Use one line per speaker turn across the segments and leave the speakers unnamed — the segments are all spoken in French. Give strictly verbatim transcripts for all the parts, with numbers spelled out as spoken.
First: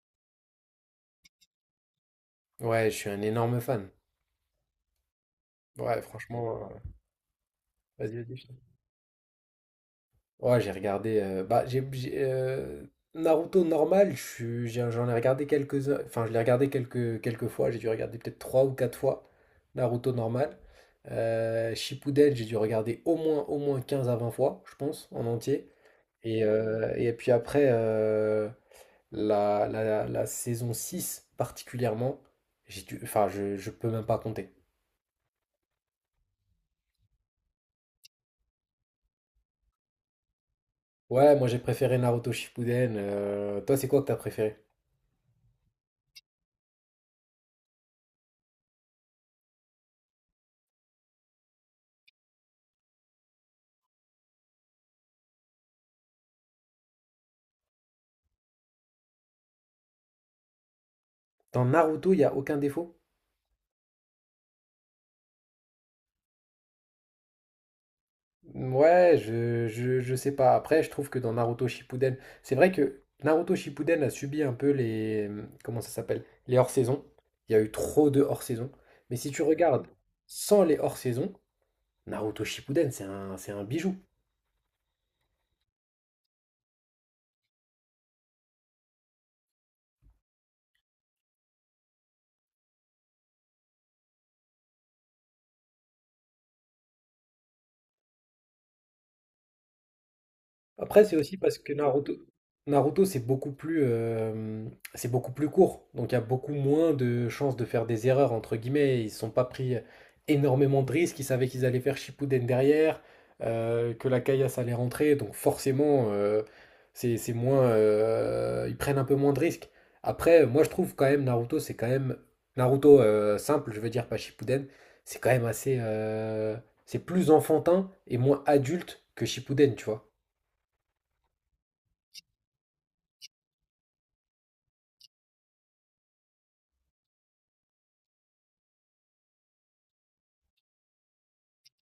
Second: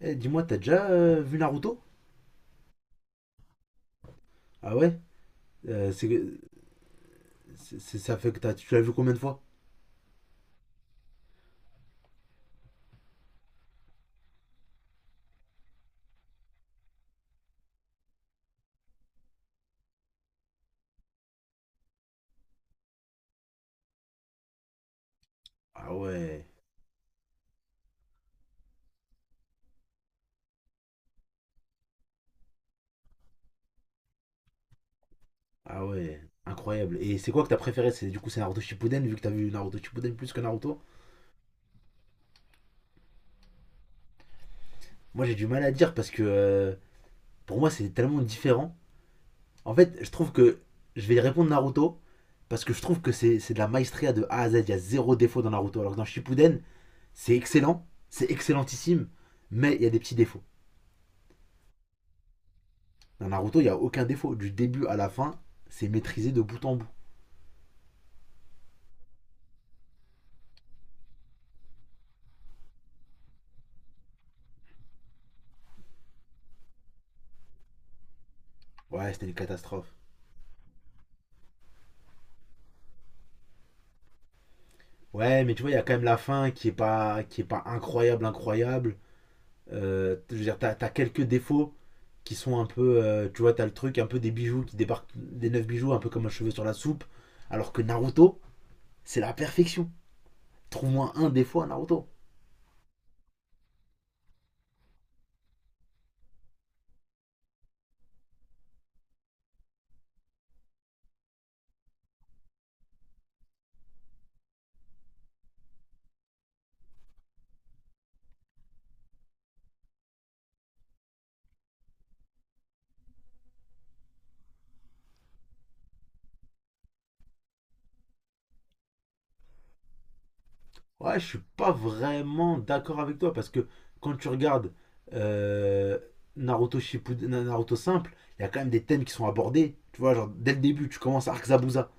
Eh, dis-moi, t'as déjà euh, vu Naruto?
Ouais, je suis un énorme fan.
Ah ouais? Euh,
Ouais,
c'est, que-
franchement, euh,
c'est- c'est- Ça
vas-y,
fait
vas-y.
que
Je
t'as,
t'en
tu l'as vu combien de fois?
Ouais, j'ai regardé. euh, bah, j'ai, j'ai, euh, Naruto normal, je suis- j'ai- j'en ai regardé quelques, enfin, je l'ai regardé quelques, quelques fois. J'ai dû regarder peut-être trois ou quatre fois Naruto normal. Euh, Shippuden, j'ai dû regarder au moins, au moins quinze à vingt fois, je pense, en entier.
Ah
Et,
ouais,
euh, et puis après, euh, la, la, la saison six particulièrement, j'ai dû, enfin, je, je peux même pas compter.
ah ouais, incroyable. Et c'est quoi que t'as préféré? C'est, du coup, c'est Naruto Shippuden, vu que t'as vu Naruto Shippuden plus que Naruto?
Ouais, moi j'ai préféré Naruto Shippuden. euh, toi, c'est quoi que t'as préféré?
Moi, j'ai du mal à dire parce que euh, pour moi, c'est tellement différent. En fait, je trouve que je vais répondre Naruto parce que je trouve que c'est, c'est de la maestria de A à Z. Il y a zéro défaut dans Naruto. Alors que dans Shippuden, c'est excellent, c'est excellentissime, mais il y a des petits défauts.
Dans Naruto, il n'y a aucun défaut?
Dans Naruto, il n'y a aucun défaut. Du début à la fin, c'est maîtrisé de bout en bout.
Ouais, je, je, je sais pas. Après, je trouve que dans Naruto Shippuden, c'est vrai que Naruto Shippuden a subi un peu les... mmh, Comment ça s'appelle? Les hors-saisons. Il y a eu trop de hors-saisons.
Ouais,
Mais
c'était
si
une
tu regardes
catastrophe.
sans les hors-saisons, Naruto Shippuden, c'est un, c'est un bijou.
Ouais, mais tu vois, il y a quand même la fin qui est pas, qui est pas incroyable, incroyable. Euh, je veux dire, t'as as quelques défauts qui sont un peu. Euh, tu vois, t'as le truc, un peu des bijoux qui débarquent, des neuf bijoux, un peu comme un cheveu sur la soupe. Alors que Naruto, c'est la perfection.
Après,
Trouve-moi
c'est
un
aussi parce
défaut à
que
Naruto.
Naruto, Naruto, c'est beaucoup plus, euh, c'est beaucoup plus court. Donc, il y a beaucoup moins de chances de faire des erreurs, entre guillemets. Ils ne se sont pas pris énormément de risques. Ils savaient qu'ils allaient faire Shippuden derrière, euh, que la caillasse allait rentrer. Donc, forcément, euh, c'est, c'est moins, euh, ils prennent un peu moins de risques. Après, moi, je trouve quand même Naruto, c'est quand même Naruto euh, simple, je veux dire, pas Shippuden. C'est quand même assez, euh, c'est plus enfantin et moins adulte que Shippuden, tu vois.
Ouais, je suis pas vraiment d'accord avec toi parce que quand tu regardes euh, Naruto Shippuden, Na- Naruto simple, il y a quand même des thèmes qui sont abordés. Tu vois, genre dès le début, tu commences Arc Zabuza.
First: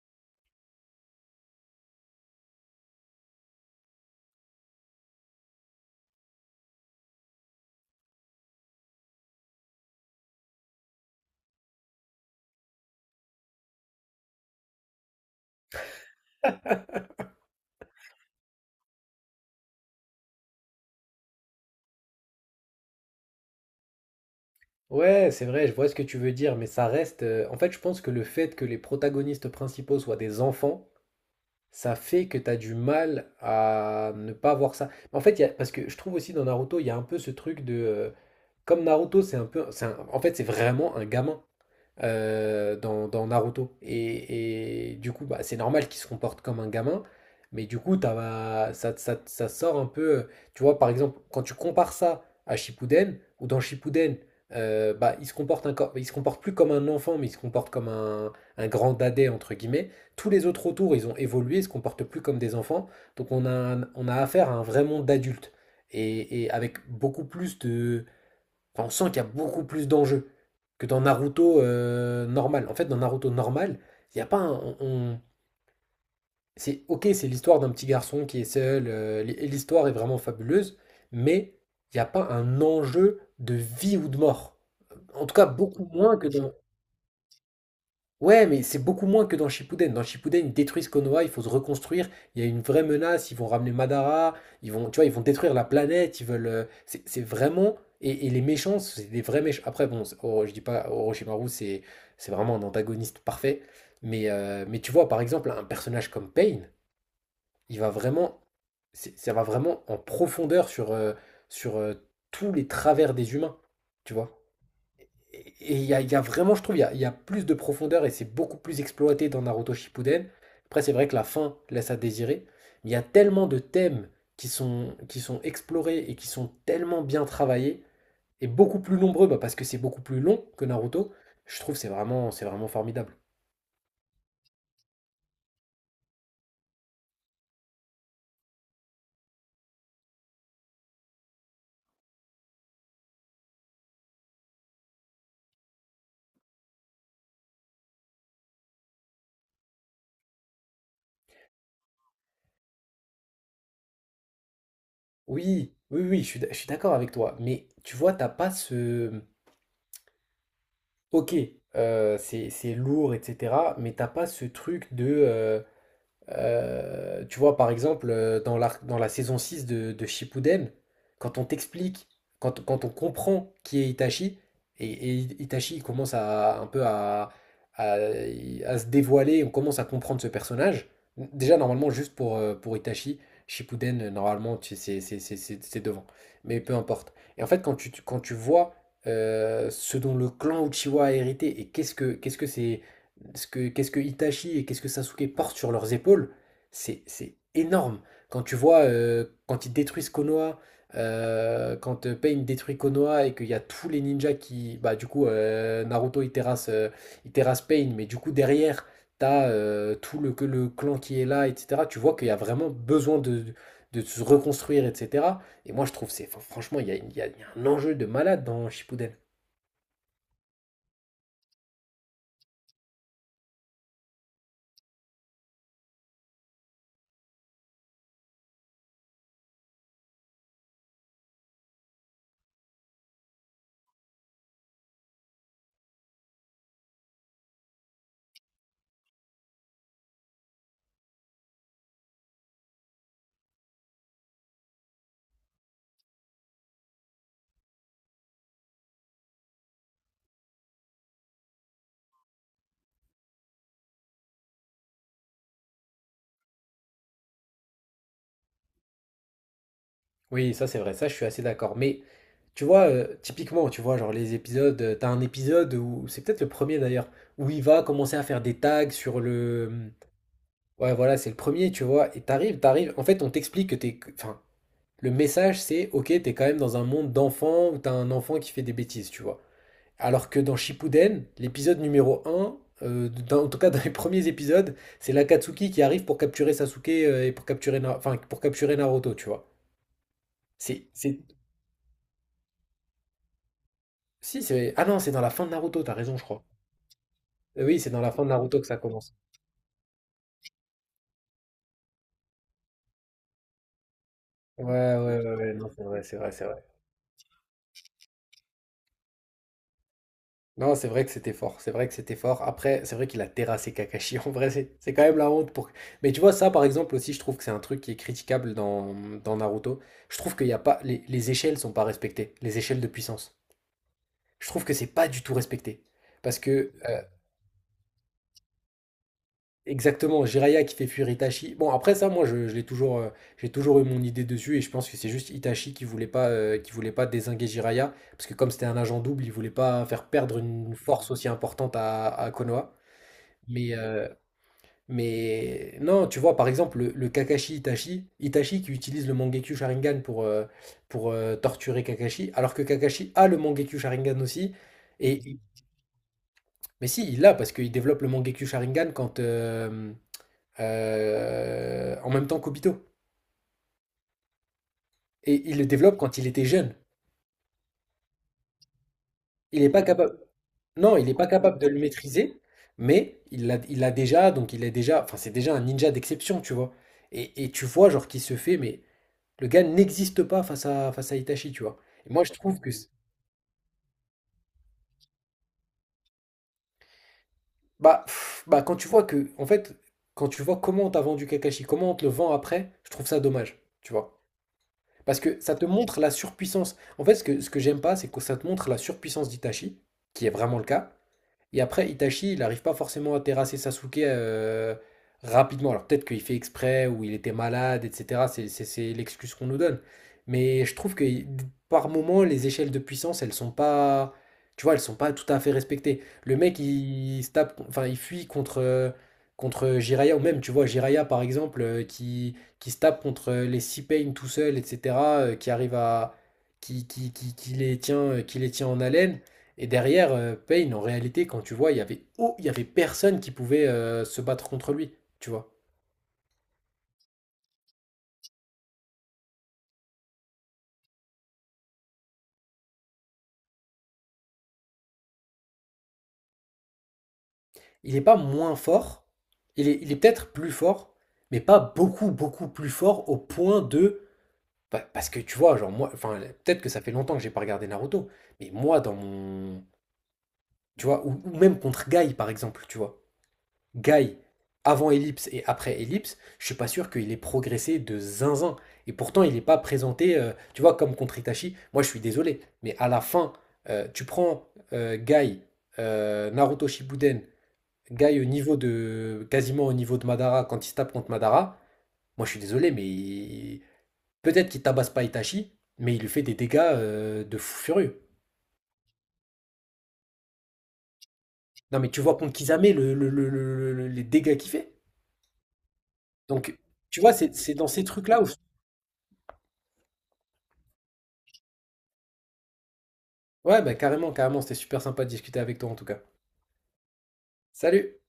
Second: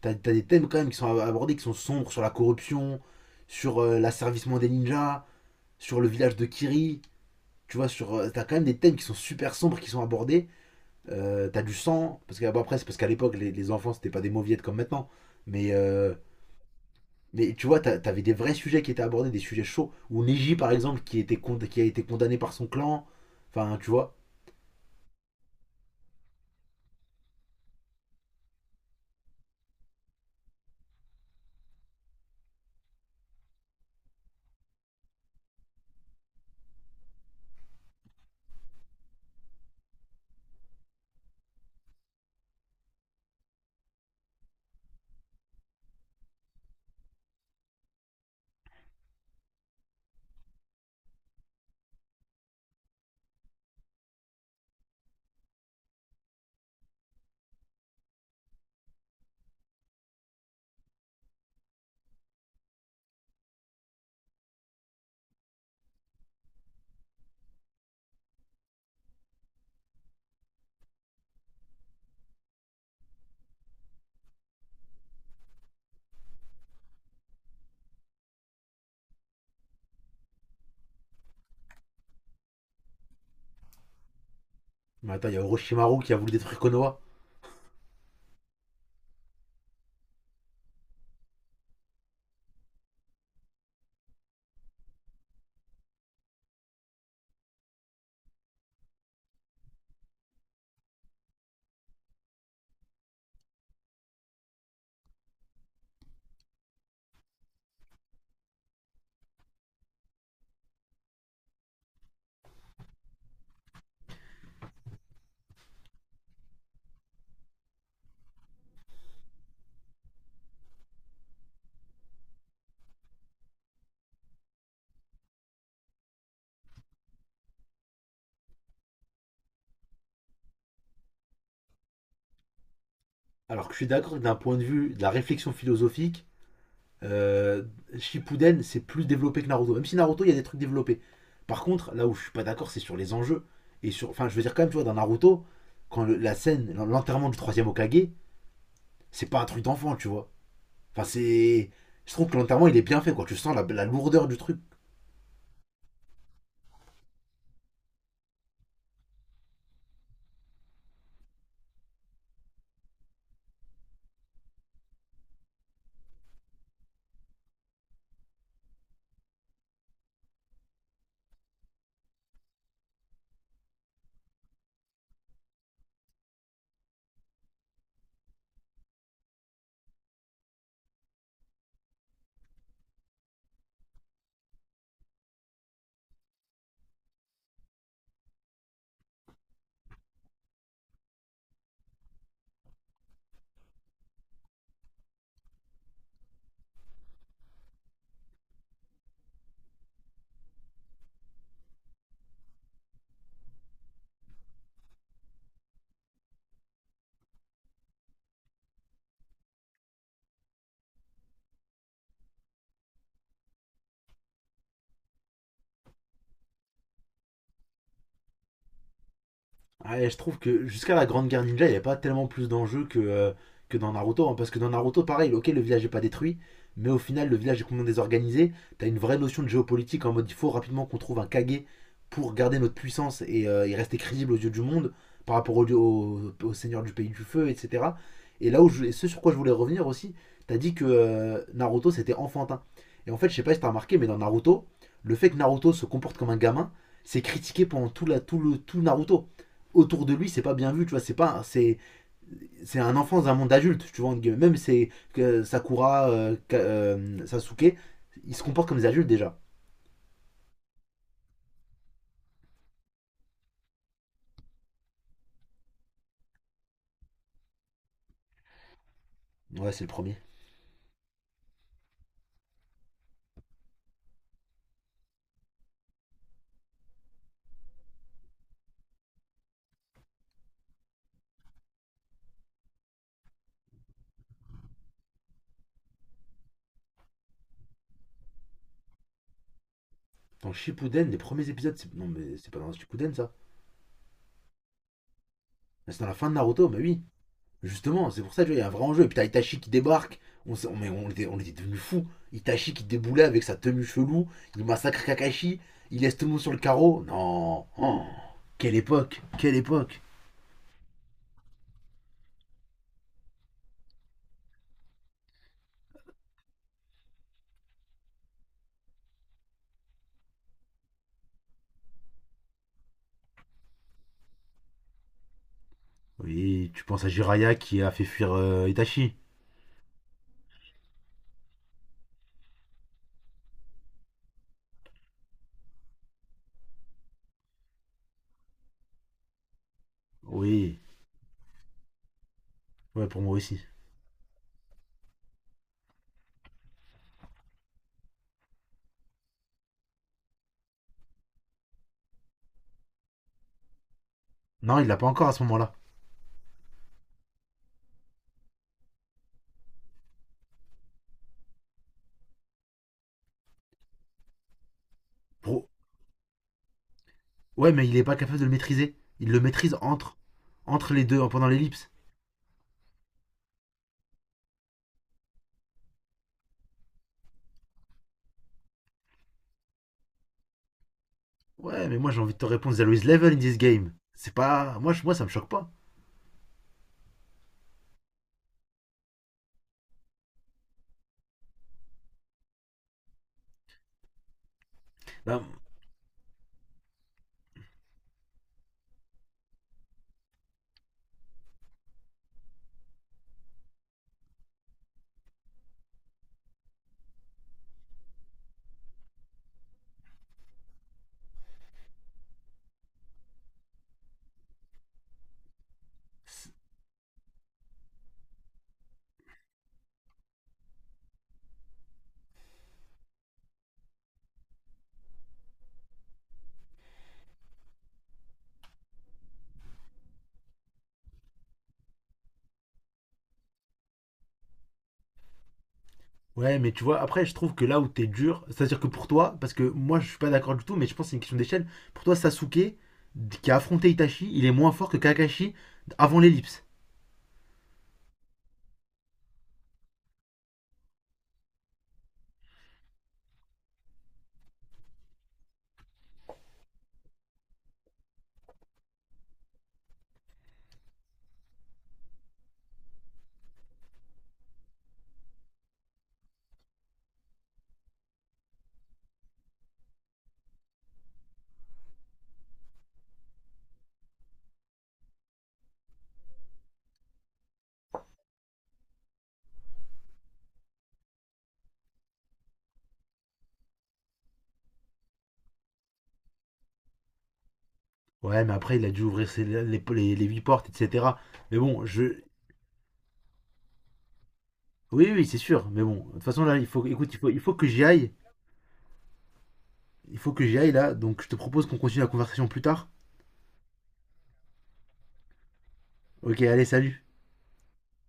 T'as, t'as des thèmes quand même qui sont abordés, qui sont sombres sur la corruption, sur euh, l'asservissement des ninjas, sur le village de Kiri. Tu vois, sur, euh, t'as quand même des thèmes qui sont super sombres, qui sont abordés. Euh, t'as du sang, parce que bon, après, c'est parce qu'à l'époque, les, les enfants, c'était pas des mauviettes comme maintenant. Mais euh, mais tu vois, t'a- t'avais des vrais sujets qui étaient abordés, des sujets chauds. Ou Neji, par exemple, qui, était con- qui a été condamné par son clan. Enfin, tu vois.
Ouais, c'est vrai, je vois ce que tu veux dire, mais ça reste. euh, En fait, je pense que le fait que les protagonistes principaux soient des enfants, ça fait que t'as du mal à ne pas voir ça. En fait, il y a... parce que je trouve aussi dans Naruto, il y a un peu ce truc de. euh, Comme Naruto, c'est un peu. c'est un- En fait, c'est vraiment un gamin euh, dans, dans Naruto. Et, et du coup, bah, c'est normal qu'il se comporte comme un gamin, mais du coup, t'as- ça, ça, ça sort un peu. euh, Tu vois, par exemple, quand tu compares ça à Shippuden, ou dans Shippuden, euh, bah, il se comporte encore, il se comporte plus comme un enfant, mais il se comporte comme un, un grand dadais, entre guillemets. Tous les autres autour, ils ont évolué, ils se comportent plus comme des enfants. Donc, on a, un- on a affaire à un vrai monde d'adultes. Et, et avec beaucoup plus de, Enfin, on sent qu'il y a beaucoup plus d'enjeux que dans Naruto euh, normal. En fait, dans Naruto normal, il n'y a pas un. on- on- C'est ok, c'est l'histoire d'un petit garçon qui est seul, euh, l'hi- l'histoire est vraiment fabuleuse, mais il n'y a pas un enjeu de vie ou de mort.
Mais
En
attends, il
tout
y a
cas, beaucoup
Orochimaru qui a
moins que
voulu
dans.
détruire Konoha.
Ouais, mais c'est beaucoup moins que dans Shippuden. Dans Shippuden, ils détruisent Konoha, il faut se reconstruire. Il y a une vraie menace. Ils vont ramener Madara. Ils vont, tu vois, ils vont détruire la planète. Ils veulent. euh, C'est c'est vraiment. Et, et les méchants, c'est des vrais méchants. Après, bon, c'est- Oro- je dis pas Orochimaru, c'est c'est vraiment un antagoniste parfait. Mais euh, mais tu vois, par exemple, un personnage comme Pain, il va vraiment, c'est- ça va vraiment en profondeur sur euh, sur euh, tous les travers des humains. Tu vois? Et il y a, y a vraiment, je trouve, il y a, y a plus de profondeur et c'est beaucoup plus exploité dans Naruto Shippuden. Après, c'est vrai que la fin laisse à désirer. Mais il y a tellement de thèmes qui sont, qui sont explorés et qui sont tellement bien travaillés et beaucoup plus nombreux bah, parce que c'est beaucoup plus long que Naruto. Je trouve que c'est vraiment, c'est vraiment formidable.
Alors que je suis d'accord que d'un point de vue de la réflexion philosophique, euh, Shippuden, c'est plus développé que Naruto. Même si Naruto, il y a des trucs développés. Par contre, là où je suis pas d'accord, c'est sur les enjeux. Et sur, enfin, je veux dire quand même, tu vois, dans Naruto, quand le- la scène, l'enterrement du troisième Hokage c'est pas un truc d'enfant, tu vois. Enfin, c'est, je trouve que l'enterrement, il est bien fait, quoi. Tu sens la, la lourdeur du truc.
Oui, oui, oui, je suis, d- je suis d'accord avec toi. Mais tu vois, t'as pas ce. Ok, euh, c'est, c'est lourd, et cetera. Mais t'as pas ce truc de. euh, Euh, tu vois, par exemple, euh, dans la, dans la saison six de, de Shippuden, quand on t'explique, quand, quand on comprend qui est Itachi, et, et Itachi il commence à un peu à, à, à se dévoiler, on commence à comprendre ce personnage. Déjà, normalement, juste pour, euh, pour Itachi, Shippuden, euh, normalement, tu- c'est c'est- c'est- c'est- c'est devant. Mais peu importe. Et en fait, quand tu, tu- quand tu vois euh, ce dont le clan Uchiwa a hérité et qu'est-ce que qu'est-ce que c'est ce que- qu'est-ce que Itachi et qu'est-ce que Sasuke portent sur leurs épaules, c'est c'est énorme. Quand tu vois, euh, quand ils détruisent Konoha, euh, quand euh, Pain détruit Konoha et qu'il y a tous les ninjas qui... Bah du coup, euh, Naruto, il terrasse, euh, il terrasse Pain, mais du coup, derrière, t'as euh, tout le, que le clan qui est là, et cetera. Tu vois qu'il y a vraiment besoin de, de se reconstruire, et cetera. Et moi, je trouve, c'est, enfin, franchement, il y a, il y a- il y a un enjeu de malade dans Shippuden.
Ouais, je trouve que jusqu'à la Grande Guerre Ninja, il n'y a pas tellement plus d'enjeux que, euh, que dans Naruto. Hein, parce que dans Naruto, pareil, ok, le village n'est pas détruit, mais au final, le village est complètement désorganisé. T'as une vraie notion de géopolitique en mode il faut rapidement qu'on trouve un Kage pour garder notre puissance et, euh, et rester crédible aux yeux du monde par rapport au, au, au seigneur du pays du feu, et cetera. Et là où je- et ce sur quoi je voulais revenir aussi, t'as dit que euh, Naruto c'était enfantin. Et en fait, je sais pas si t'as remarqué, mais dans Naruto, le fait que Naruto se comporte comme un gamin, c'est critiqué pendant tout, la, tout, le, tout Naruto autour de lui, c'est pas bien vu, tu vois, c'est pas c'est c'est un enfant dans un monde adulte, tu vois, même c'est que Sakura euh, euh, Sasuke, ils se comportent comme des adultes déjà.
Oui, ça c'est vrai, ça je suis assez d'accord. Mais tu vois, euh, typiquement, tu vois, genre les épisodes, euh, t'as un épisode où, c'est peut-être le premier d'ailleurs, où il va commencer à faire des tags sur le...
Ouais, c'est le
euh,
premier.
Ouais, voilà, c'est le premier, tu vois, et t'arrives, t'arrives, en fait on t'explique que t'es... que- Enfin, le message c'est, ok, t'es quand même dans un monde d'enfants où t'as un enfant qui fait des bêtises, tu vois. Alors que dans Shippuden, l'épisode numéro un, euh, dans- en tout cas dans les premiers épisodes, c'est l'Akatsuki qui arrive pour capturer Sasuke euh, et pour capturer, Na- enfin, pour capturer Naruto, tu vois.
Dans
C'est
Shippuden, les
c'est-
premiers épisodes, non mais c'est pas dans Shippuden ça.
Si, c'est ah non, c'est dans la fin de Naruto, t'as
C'est dans la
raison, je
fin de
crois.
Naruto, mais oui.
Euh, Oui, c'est dans
Justement,
la
c'est
fin de
pour ça tu vois, il
Naruto
y
que
a un
ça
vrai enjeu et
commence.
puis t'as Itachi qui débarque. On on, mais on était on était devenu fou. Itachi qui déboulait avec sa tenue chelou, il
Ouais, ouais,
massacre
ouais, ouais, ouais,
Kakashi,
non, c'est
il
vrai, c'est
laisse tout
vrai,
le monde
c'est
sur le
vrai.
carreau. Non. Oh, quelle époque, quelle époque.
Non, c'est vrai que c'était fort, c'est vrai que c'était fort. Après, c'est vrai qu'il a terrassé Kakashi. En vrai, c'est c'est quand même la honte pour. Mais tu vois, ça, par exemple, aussi, je trouve que c'est un truc qui est critiquable dans, dans Naruto. Je trouve qu'il y a pas. Les, les échelles sont pas respectées, les échelles de puissance. Je trouve que c'est pas du tout respecté. Parce
Oui,
que,
tu penses
euh,
à Jiraya qui a fait fuir euh, Itachi.
Exactement, Jiraiya qui fait fuir Itachi. Bon, après ça, moi, je, je l'ai toujours, euh, j'ai toujours eu mon idée dessus et je pense que c'est juste Itachi qui voulait pas, euh, qui voulait pas désinguer Jiraiya parce que comme c'était un agent double, il voulait pas faire perdre une
Oui,
force aussi importante à, à Konoha.
ouais, pour moi aussi.
Mais, euh, mais non, tu vois, par exemple, le, le Kakashi Itachi, Itachi qui utilise le Mangekyou Sharingan pour, euh, pour euh, torturer Kakashi, alors que Kakashi a le Mangekyou Sharingan aussi.
Non, il l'a pas
Et,
encore à ce moment-là.
mais si, il l'a parce qu'il développe le Mangekyou Sharingan quand. euh, euh, en même temps qu'Obito. Et il le
Pour-
développe quand il était jeune.
Ouais, mais il est pas capable de le maîtriser. Il le
Il n'est
maîtrise
pas
entre,
capable.
entre
Non,
les
il n'est pas
deux, pendant
capable de le
l'ellipse.
maîtriser, mais il l'a il l'a déjà, donc il est déjà. Enfin, c'est déjà un ninja d'exception, tu vois. Et, et tu vois, genre, qui se fait, mais le gars n'existe pas face à, face à Itachi, tu vois.
Ouais, mais moi
Et
j'ai
moi,
envie
je
de te
trouve que.
répondre,
c'est-
there is level in this game. C'est pas. Moi, je- moi ça me choque pas.
Bah, pff, bah, quand tu vois que. En fait, quand tu vois comment on t'a vendu Kakashi, comment on te le vend après, je trouve ça dommage, tu vois. Parce que
Non,
ça te montre la surpuissance. En fait, ce que, ce que j'aime pas, c'est que ça te montre la surpuissance d'Itachi, qui est vraiment le cas, et après, Itachi, il n'arrive pas forcément à terrasser Sasuke euh, rapidement. Alors peut-être qu'il fait exprès ou il était malade, et cetera. C'est c'est- c'est l'excuse qu'on nous donne. Mais je trouve que par moment, les échelles de puissance, elles sont pas, tu vois, elles sont pas tout à fait respectées. Le
c'est-
mec, il, se tape, enfin, il fuit contre euh, contre Jiraiya ou même, tu vois, Jiraiya par exemple, euh, qui qui se tape contre euh, les Pain tout seul, et cetera euh, qui arrive à qui, qui, qui, qui les tient, euh, qui les tient en haleine. Et derrière, euh, Payne, en réalité, quand tu vois, il y avait, oh, il y avait personne qui pouvait euh, se battre contre lui, tu vois.
ouais, mais tu vois, après, je trouve que là où t'es dur, c'est-à-dire que pour toi, parce que moi je suis pas d'accord du tout, mais je pense que c'est une question d'échelle. Pour toi, Sasuke, qui a affronté Itachi, il est moins fort que Kakashi avant l'ellipse.
Il n'est pas moins fort, il est, il est peut-être plus fort, mais pas beaucoup, beaucoup plus fort au point de... bah, parce que tu vois, genre moi, enfin, peut-être que ça fait longtemps que j'ai pas regardé Naruto, mais moi, dans mon... Tu vois, ou, ou même contre Guy, par exemple, tu vois. Guy, avant Ellipse et après Ellipse, je suis pas sûr qu'il ait progressé de zinzin. Et pourtant, il n'est pas présenté, euh, tu vois, comme contre Itachi. Moi, je suis désolé, mais à la fin, euh, tu prends euh, Guy, euh, Naruto Shippuden, Guy au niveau de, quasiment au niveau de Madara, quand il se tape contre Madara. Moi, je suis désolé, mais il- peut-être qu'il tabasse pas Itachi, mais il lui fait des dégâts euh, de fou furieux.
Ouais, mais après, il a dû ouvrir ses- les, les, les huit portes, et cetera. Mais
Non,
bon,
mais tu vois
je.
contre Kisame le- le- le- le- le- les dégâts qu'il fait.
Oui, oui, c'est sûr. Mais bon, de toute façon, là,
Donc,
il faut.
tu
Écoute,
vois,
il faut,
c'est
il
c'est
faut que
dans
j'y
ces
aille.
trucs-là où je
Il faut que j'y aille, là. Donc, je te propose qu'on continue la conversation plus tard.
Ouais, bah carrément, carrément, c'était super sympa de discuter avec toi en tout cas.
Ok, allez, salut.
Salut!